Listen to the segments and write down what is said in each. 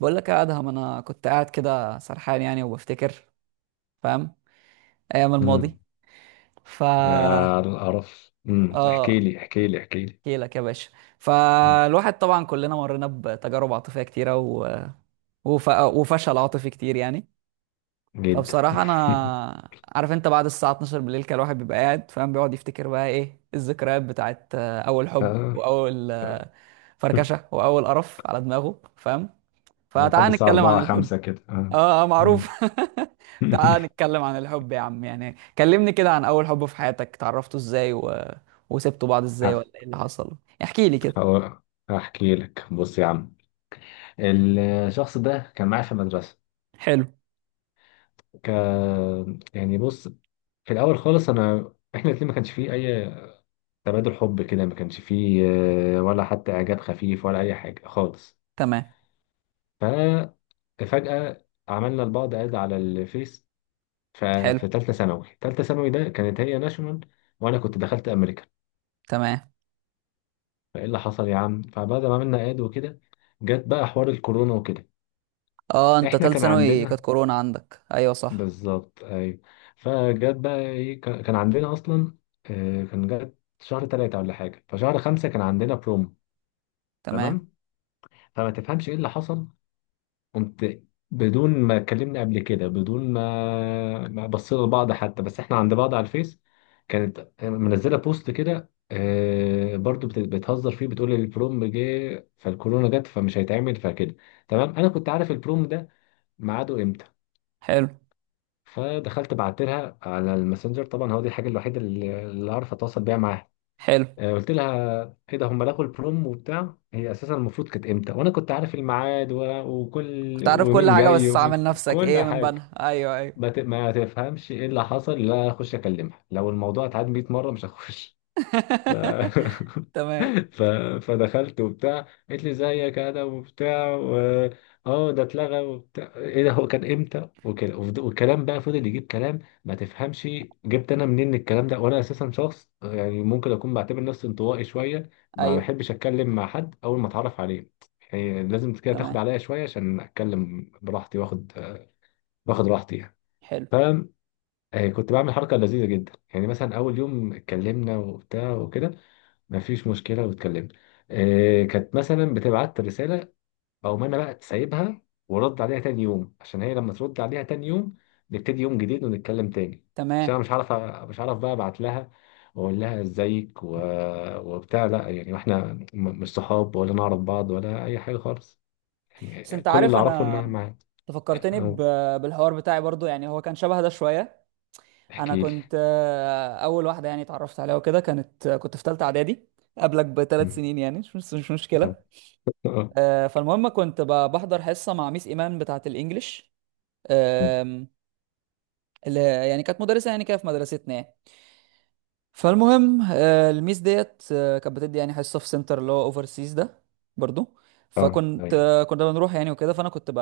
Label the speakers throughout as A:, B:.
A: بقول لك يا ادهم، انا كنت قاعد كده سرحان يعني وبفتكر. فاهم؟ ايام الماضي.
B: امم.
A: ف
B: على القرف، احكي
A: اه
B: لي احكي لي احكي لي.
A: احكي لك يا باشا.
B: مم.
A: فالواحد طبعا كلنا مرينا بتجارب عاطفيه كتيره وفشل عاطفي كتير يعني.
B: جدا.
A: فبصراحه انا عارف، انت بعد الساعه 12 بالليل كان الواحد بيبقى قاعد، فاهم؟ بيقعد يفتكر بقى ايه الذكريات بتاعت اول حب
B: آه.
A: واول
B: آه.
A: فركشه واول قرف على دماغه. فاهم؟
B: لحد
A: فتعال
B: الساعة
A: نتكلم عن
B: 4
A: الحب.
B: 5 كده، آه.
A: اه، اه، معروف.
B: مم.
A: تعال نتكلم عن الحب يا عم، يعني كلمني كده عن اول حب في حياتك، اتعرفتوا ازاي وسبتوا بعض ازاي،
B: هف-
A: ولا ايه اللي حصل. احكي لي كده.
B: هو- هحكي لك. بص يا عم، الشخص ده كان معايا في المدرسة.
A: حلو.
B: ك... يعني بص، في الأول خالص إحنا الاتنين ما كانش فيه أي تبادل حب كده، ما كانش فيه ولا حتى إعجاب خفيف ولا أي حاجة خالص.
A: تمام.
B: ففجأة عملنا لبعض اد على الفيس.
A: حلو.
B: ففي تالتة ثانوي ده كانت هي ناشونال، وأنا كنت دخلت أمريكان.
A: تمام.
B: فإيه اللي حصل يا عم، فبعد ما عملنا إعداد وكده جت بقى حوار الكورونا وكده.
A: اه، انت
B: إحنا
A: تالت
B: كان
A: ثانوي كانت
B: عندنا،
A: كورونا عندك، ايوه صح.
B: بالظبط، أيوة. فجت بقى إيه، كان عندنا أصلا. كان جت شهر 3 ولا حاجة، فشهر خمسة كان عندنا بروم.
A: تمام.
B: تمام. فما تفهمش إيه اللي حصل. قمت بدون ما كلمني قبل كده، بدون ما بصينا لبعض حتى، بس احنا عند بعض على الفيس. كانت منزله بوست كده، برضو بتهزر فيه، بتقول البروم جه فالكورونا جت فمش هيتعمل فكده. تمام، انا كنت عارف البروم ده ميعاده امتى.
A: حلو.
B: فدخلت بعت لها على الماسنجر، طبعا هو دي الحاجه الوحيده اللي اعرف اتواصل بيها معاها.
A: حلو.
B: قلت لها ايه ده، هم لغوا البروم وبتاع. هي اساسا المفروض كانت امتى؟ وانا كنت عارف الميعاد وكل،
A: كنت عارف كل
B: ومين
A: حاجة
B: جاي،
A: بس عامل نفسك
B: وكل
A: ايه من
B: حاجه.
A: بنها. ايوه، ايوه.
B: ما تفهمش ايه اللي حصل. لا اخش اكلمها، لو الموضوع اتعاد 100 مره مش هخش. ف...
A: تمام.
B: ف... فدخلت وبتاع، قالت لي زيك انا وبتاع اه ده اتلغى وبتاع، ايه ده، هو كان امتى وكده. والكلام بقى فضل يجيب كلام. ما تفهمش جبت انا منين الكلام ده؟ وانا اساسا شخص يعني ممكن اكون بعتبر نفسي انطوائي شويه، ما
A: ايوه.
B: بحبش اتكلم مع حد اول ما اتعرف عليه. يعني لازم كده تاخد
A: تمام.
B: عليا شويه عشان اتكلم براحتي، واخد راحتي يعني.
A: حلو.
B: ف كنت بعمل حركه لذيذه جدا يعني. مثلا اول يوم اتكلمنا وبتاع وكده، ما فيش مشكلة، واتكلمنا. كانت مثلا بتبعت رسالة أو أنا بقى سايبها، ورد عليها تاني يوم، عشان هي لما ترد عليها تاني يوم نبتدي يوم جديد ونتكلم تاني. عشان
A: تمام.
B: أنا مش عارف بقى أبعت لها وأقول لها إزيك وبتاع. لا يعني، وإحنا مش صحاب ولا نعرف بعض ولا أي حاجة خالص،
A: بس
B: يعني
A: انت
B: كل
A: عارف،
B: اللي أعرفه إنها معايا.
A: انت فكرتني
B: أهو.
A: بالحوار بتاعي برضو، يعني هو كان شبه ده شوية. انا
B: احكي لي.
A: كنت اول واحده يعني اتعرفت عليها، وكده كانت كنت في ثالثه اعدادي. قبلك بثلاث
B: مم.
A: سنين، يعني مش مشكله.
B: اه.
A: فالمهم كنت بحضر حصه مع ميس ايمان بتاعه الانجليش، آم، اللي يعني كانت مدرسه يعني كده في مدرستنا يعني. فالمهم الميس ديت كانت بتدي يعني حصه في سنتر اللي هو اوفر سيز ده برضو. فكنت
B: أيوه.
A: كنا بنروح يعني وكده، فانا كنت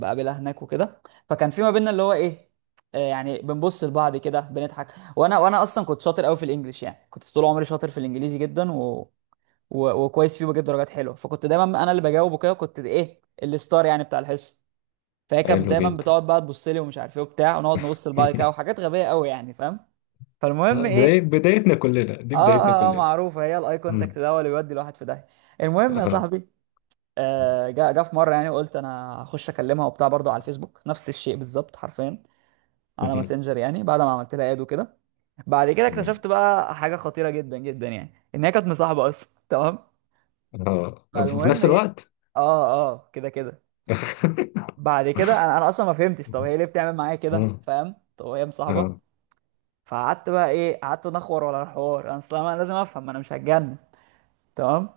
A: بقابلها هناك وكده. فكان في ما بيننا اللي هو ايه، يعني بنبص لبعض كده بنضحك. وانا اصلا كنت شاطر قوي في الانجليش، يعني كنت طول عمري شاطر في الانجليزي جدا وكويس فيه وبجيب درجات حلوه. فكنت دايما انا اللي بجاوب وكده، كنت ايه الستار يعني بتاع الحصه. فهي كانت
B: حلو
A: دايما
B: جدا.
A: بتقعد بقى تبص لي ومش عارف ايه وبتاع، ونقعد نبص لبعض كده وحاجات غبيه قوي يعني. فاهم؟ فالمهم ايه.
B: بدايتنا كلنا، دي
A: اه،
B: بدايتنا
A: اه، اه،
B: كلنا.
A: معروفه، هي الاي كونتاكت ده هو اللي بيودي الواحد في داهيه. المهم يا
B: آه.
A: صاحبي، آه جا في مره، يعني قلت انا هخش اكلمها وبتاع برضو على الفيسبوك، نفس الشيء بالظبط حرفيا، على ماسنجر يعني، بعد ما عملت لها اد وكده. بعد كده
B: تمام.
A: اكتشفت بقى حاجه خطيره جدا جدا، يعني ان هي كانت مصاحبه اصلا. تمام.
B: اه، في
A: فالمهم
B: نفس
A: ايه.
B: الوقت.
A: اه، اه، كده كده. بعد كده انا اصلا ما فهمتش، طب هي ليه بتعمل معايا كده،
B: اه
A: فاهم؟ طب هي مصاحبه.
B: اه.
A: فقعدت بقى ايه، قعدت نخور ولا الحوار، انا اصلا أنا لازم افهم، ما انا مش هتجنن. تمام.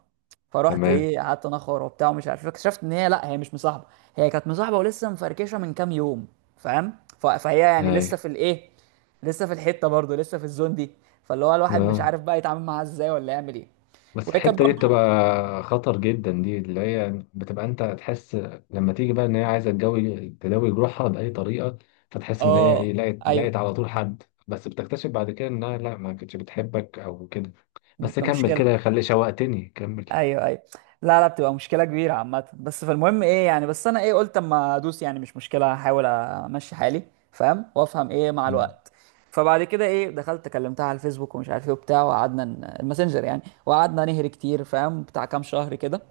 A: فرحت
B: تمام.
A: ايه، قعدت انخر وبتاع ومش عارف إيه. اكتشفت ان هي لا، هي مش مصاحبه، هي كانت مصاحبه ولسه مفركشه من كام يوم. فاهم؟ فهي يعني لسه
B: ايوه.
A: في الايه، لسه في الحته، برضه لسه في الزون دي. فاللي هو الواحد مش
B: اه.
A: عارف بقى يتعامل معاها ازاي ولا يعمل ايه.
B: بس
A: وهي كانت
B: الحتة دي
A: برضه.
B: بتبقى خطر جدا، دي اللي هي بتبقى انت تحس لما تيجي بقى ان هي عايزة تداوي جروحها بأي طريقة. فتحس ان هي ايه،
A: اه، ايوه.
B: لقت على طول حد، بس بتكتشف بعد كده انها لا، ما كانتش بتحبك او كده. بس
A: ده
B: كمل
A: مشكله.
B: كده، خلي شوقتني، كمل.
A: ايوه، ايوه. لا، لا، بتبقى مشكله كبيره عامه. بس فالمهم ايه، يعني بس انا ايه، قلت اما ادوس، يعني مش مشكله، هحاول امشي حالي. فاهم؟ وافهم ايه مع
B: مم.
A: الوقت. فبعد كده ايه دخلت كلمتها على الفيسبوك ومش عارف ايه وبتاع، وقعدنا الماسنجر يعني، وقعدنا نهري كتير فاهم، بتاع كام شهر كده.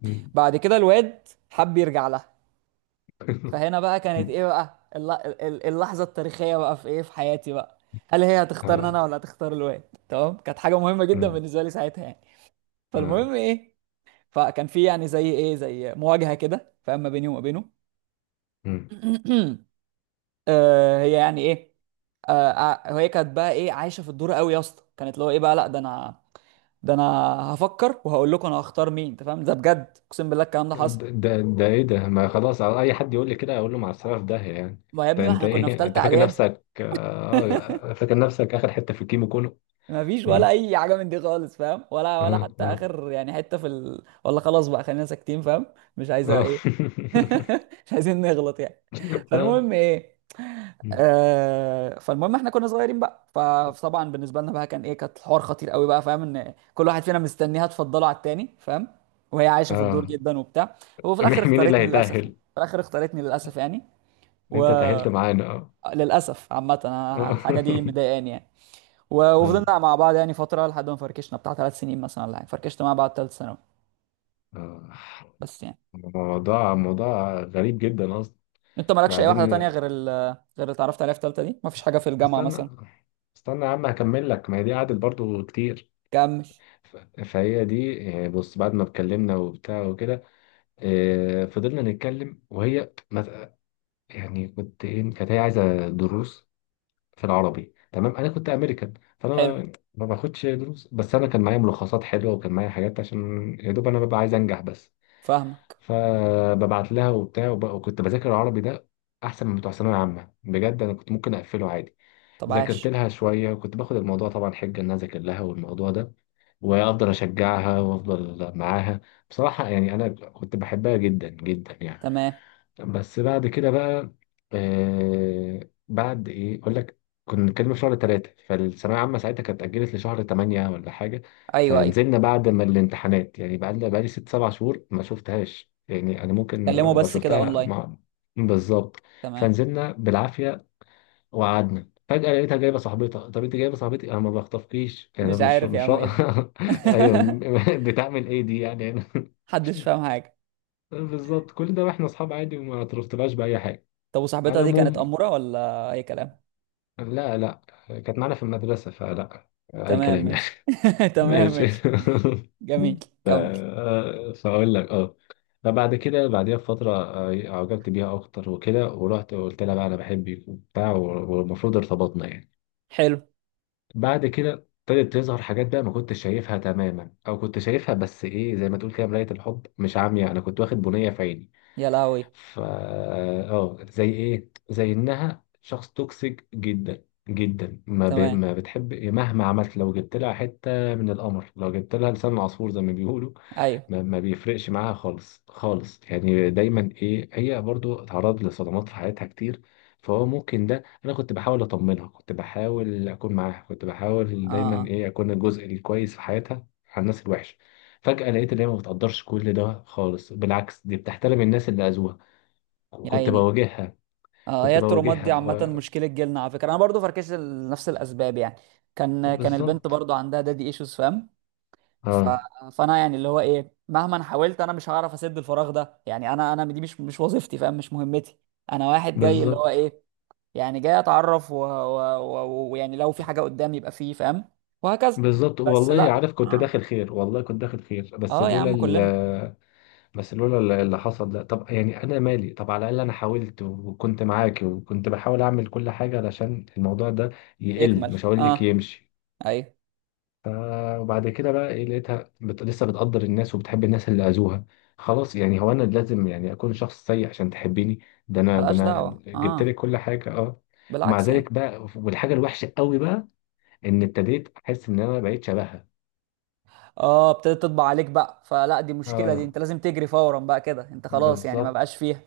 B: مم.
A: بعد كده الواد حب يرجع لها. فهنا بقى كانت ايه بقى، اللحظه التاريخيه بقى في ايه في حياتي بقى. هل هي هتختارني انا
B: آه.
A: ولا هتختار الواد؟ تمام، كانت حاجه مهمه جدا
B: مم.
A: بالنسبه لي ساعتها يعني.
B: آه.
A: فالمهم ايه. فكان في يعني زي ايه، زي مواجهه كده، فاما بيني وما بينه.
B: مم.
A: هي يعني ايه، هي كانت بقى ايه عايشه في الدور قوي يا اسطى، كانت اللي هو ايه بقى، لا ده انا، ده انا هفكر وهقول لكم انا هختار مين. انت فاهم؟ ده بجد، اقسم بالله الكلام ده حصل.
B: ده ايه ده؟ ما خلاص، على اي حد يقول لي كده اقول له مع السلامه، في داهيه يعني.
A: ما يا ابني ما
B: انت
A: احنا كنا في
B: ايه؟ انت
A: ثالثه
B: فاكر
A: اعدادي.
B: نفسك آه فاكر نفسك اخر حته في الكيمو كله.
A: ما فيش ولا
B: ايه.
A: اي حاجه من دي خالص، فاهم؟ ولا
B: اه
A: حتى
B: اه
A: اخر يعني حته في ال... ولا خلاص بقى خلينا ساكتين. فاهم؟ مش عايزه
B: اه.
A: ايه. مش عايزين نغلط يعني.
B: اه.
A: فالمهم ايه. فالمهم احنا كنا صغيرين بقى فطبعا بالنسبه لنا بقى كان ايه، كانت الحوار خطير قوي بقى، فاهم؟ ان كل واحد فينا مستنيها تفضله على التاني. فاهم؟ وهي عايشه في الدور
B: آه.
A: جدا وبتاع. هو في الاخر
B: مين مين اللي
A: اختارتني للاسف يعني،
B: هيتأهل؟
A: في الاخر اختارتني للاسف يعني.
B: انت تأهلت معانا. اه
A: وللاسف عامه أنا
B: اه.
A: الحاجه دي مضايقاني يعني.
B: اه.
A: وفضلنا مع بعض يعني فتره، لحد ما فركشنا بتاع ثلاث سنين مثلا ولا حاجه، فركشت مع بعض ثالث ثانوي.
B: آه.
A: بس يعني،
B: موضوع موضوع غريب جدا اصلا.
A: انت مالكش اي واحده
B: بعدين
A: تانية غير غير اللي اتعرفت عليها في ثالثه دي، مفيش حاجه
B: است-
A: في الجامعه
B: استنى
A: مثلا؟
B: استنى يا عم، هكمل لك، ما هي دي قعدت برضو كتير.
A: كمل.
B: ف- فهي دي بص، بعد ما اتكلمنا وبتاع وكده فضلنا نتكلم، وهي يعني كنت ايه كانت هي عايزه دروس في العربي. تمام، انا كنت امريكان، فانا
A: حلو.
B: ما باخدش دروس، بس انا كان معايا ملخصات حلوه، وكان معايا حاجات، عشان يا دوب انا ببقى عايز انجح بس.
A: فاهمك.
B: فببعت لها وبتاع، وكنت بذاكر العربي ده احسن من بتوع ثانويه عامه بجد، انا كنت ممكن اقفله عادي.
A: طب
B: ذاكرت
A: عاش.
B: لها شويه، وكنت باخد الموضوع طبعا حجه ان انا اذاكر لها، والموضوع ده وافضل اشجعها وافضل معاها. بصراحه يعني انا كنت بحبها جدا جدا يعني.
A: تمام.
B: بس بعد كده بقى، بعد ايه اقول لك، كنا بنتكلم في شهر 3، فالثانوية العامة ساعتها كانت اتأجلت لشهر ثمانية ولا حاجة.
A: ايوه، ايوه.
B: فنزلنا بعد ما الامتحانات يعني، بقى لنا بقالي 6 7 شهور ما شفتهاش، يعني انا ممكن
A: تكلموا
B: لو
A: بس كده
B: شفتها
A: اونلاين.
B: بالظبط.
A: تمام.
B: فنزلنا بالعافية وقعدنا، فجأة لقيتها جايبة صاحبتها. طب انت جايبة صاحبتي، انا ما بخطفكيش يعني،
A: مش
B: انا مش
A: عارف يا
B: مش
A: عم ايه
B: رأ...
A: ده.
B: ايوه. بتعمل ايه دي يعني.
A: محدش فاهم حاجه.
B: بالظبط، كل ده واحنا اصحاب عادي، وما اعترفتلهاش بأي حاجة.
A: طب
B: على
A: وصاحبتها دي كانت
B: العموم،
A: اموره ولا اي كلام؟
B: لا لا، كانت معانا في المدرسة، فلا أي
A: تمام
B: كلام يعني.
A: ماشي. تمام
B: ماشي.
A: ماشي. جميل. كمل.
B: فأقول لك. اه فبعد كده بعديها بفترة، أعجبت بيها أكتر وكده، ورحت وقلت لها بقى أنا بحبك وبتاع، والمفروض ارتبطنا يعني.
A: حلو.
B: بعد كده ابتدت تظهر حاجات بقى ما كنتش شايفها تماما، أو كنت شايفها بس إيه زي ما تقول كده، مراية الحب مش عامية، أنا كنت واخد بنية في عيني.
A: يا لهوي.
B: ف زي انها شخص توكسيك جدا جدا،
A: تمام.
B: ما بتحب مهما عملت، لو جبت لها حته من القمر، لو جبت لها لسان عصفور زي ما بيقولوا.
A: ايوه.
B: ما بيفرقش معاها خالص خالص يعني. دايما ايه، هي برضو اتعرضت لصدمات في حياتها كتير. فهو ممكن ده، انا كنت بحاول اطمنها، كنت بحاول اكون معاها، كنت بحاول
A: اه.
B: دايما
A: آه.
B: ايه اكون الجزء الكويس في حياتها على الناس الوحشه. فجأة لقيت ان هي ما بتقدرش كل ده خالص، بالعكس دي بتحترم الناس اللي اذوها.
A: يا
B: كنت
A: عيني.
B: بواجهها.
A: اه، هي
B: كنت
A: الترومات دي
B: بواجهها
A: عامه مشكله جيلنا على فكره، انا برضو فركشت لنفس الاسباب يعني. كان البنت
B: بالظبط.
A: برضو عندها دادي ايشوز. فاهم؟ ف...
B: اه.
A: فانا يعني اللي هو ايه، مهما أنا حاولت انا مش هعرف اسد الفراغ ده، يعني انا دي مش وظيفتي. فاهم؟ مش مهمتي. انا واحد جاي اللي هو
B: بالظبط
A: ايه، يعني جاي اتعرف، ويعني، ويعني لو في حاجه قدامي يبقى فيه. فاهم؟ وهكذا.
B: بالظبط،
A: بس
B: والله
A: لا،
B: عارف كنت
A: اه.
B: داخل خير، والله كنت داخل خير.
A: اه يا عم كلنا.
B: بس لولا اللي حصل ده. طب يعني انا مالي، طب على الاقل انا حاولت وكنت معاكي، وكنت بحاول اعمل كل حاجه علشان الموضوع ده يقل،
A: يكمل،
B: مش هقول لك
A: اه.
B: يمشي.
A: ايوه.
B: ف- وبعد كده بقى ايه، لقيتها لسه بتقدر الناس وبتحب الناس اللي اذوها. خلاص يعني، هو انا لازم يعني اكون شخص سيء عشان تحبيني؟ ده انا، ده
A: ملهاش
B: انا
A: دعوه،
B: جبت لك
A: اه.
B: كل حاجه. اه. ومع
A: بالعكس يعني.
B: ذلك بقى، والحاجه الوحشه قوي بقى، ان ابتديت احس ان انا بقيت شبهها.
A: اه، ابتدت تطبع عليك بقى، فلا دي مشكله دي،
B: اه،
A: انت لازم تجري فورا بقى كده، انت خلاص يعني ما
B: بالظبط.
A: بقاش فيها.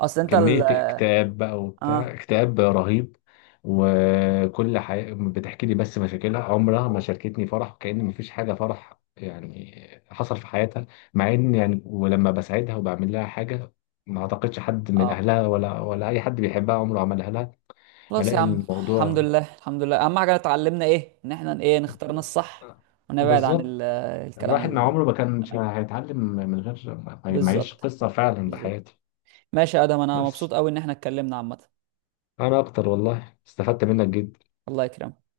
A: اصل انت ال...
B: كمية اكتئاب بقى وبتاع،
A: اه،
B: اكتئاب رهيب. بتحكي لي بس مشاكلها، عمرها ما شاركتني فرح، كأن مفيش حاجة فرح يعني حصل في حياتها. مع ان يعني، ولما بساعدها وبعمل لها حاجة، ما اعتقدش حد من
A: اه.
B: اهلها ولا اي حد بيحبها عمره عملها لها.
A: خلاص يا
B: الاقي
A: عم، الحمد
B: الموضوع،
A: لله، الحمد لله، اهم حاجه اتعلمنا ايه، ان احنا ايه نختارنا الصح ونبعد عن
B: بالظبط،
A: الكلام
B: الواحد مع
A: ال-.
B: عمره ما كانش
A: تمام.
B: هيتعلم من غير ما يعيش
A: بالظبط.
B: قصة فعلا
A: بالظبط.
B: بحياته.
A: ماشي يا ادم، انا
B: بس
A: مبسوط قوي ان احنا اتكلمنا عامه.
B: انا اكتر، والله استفدت منك جدا.
A: الله يكرمك.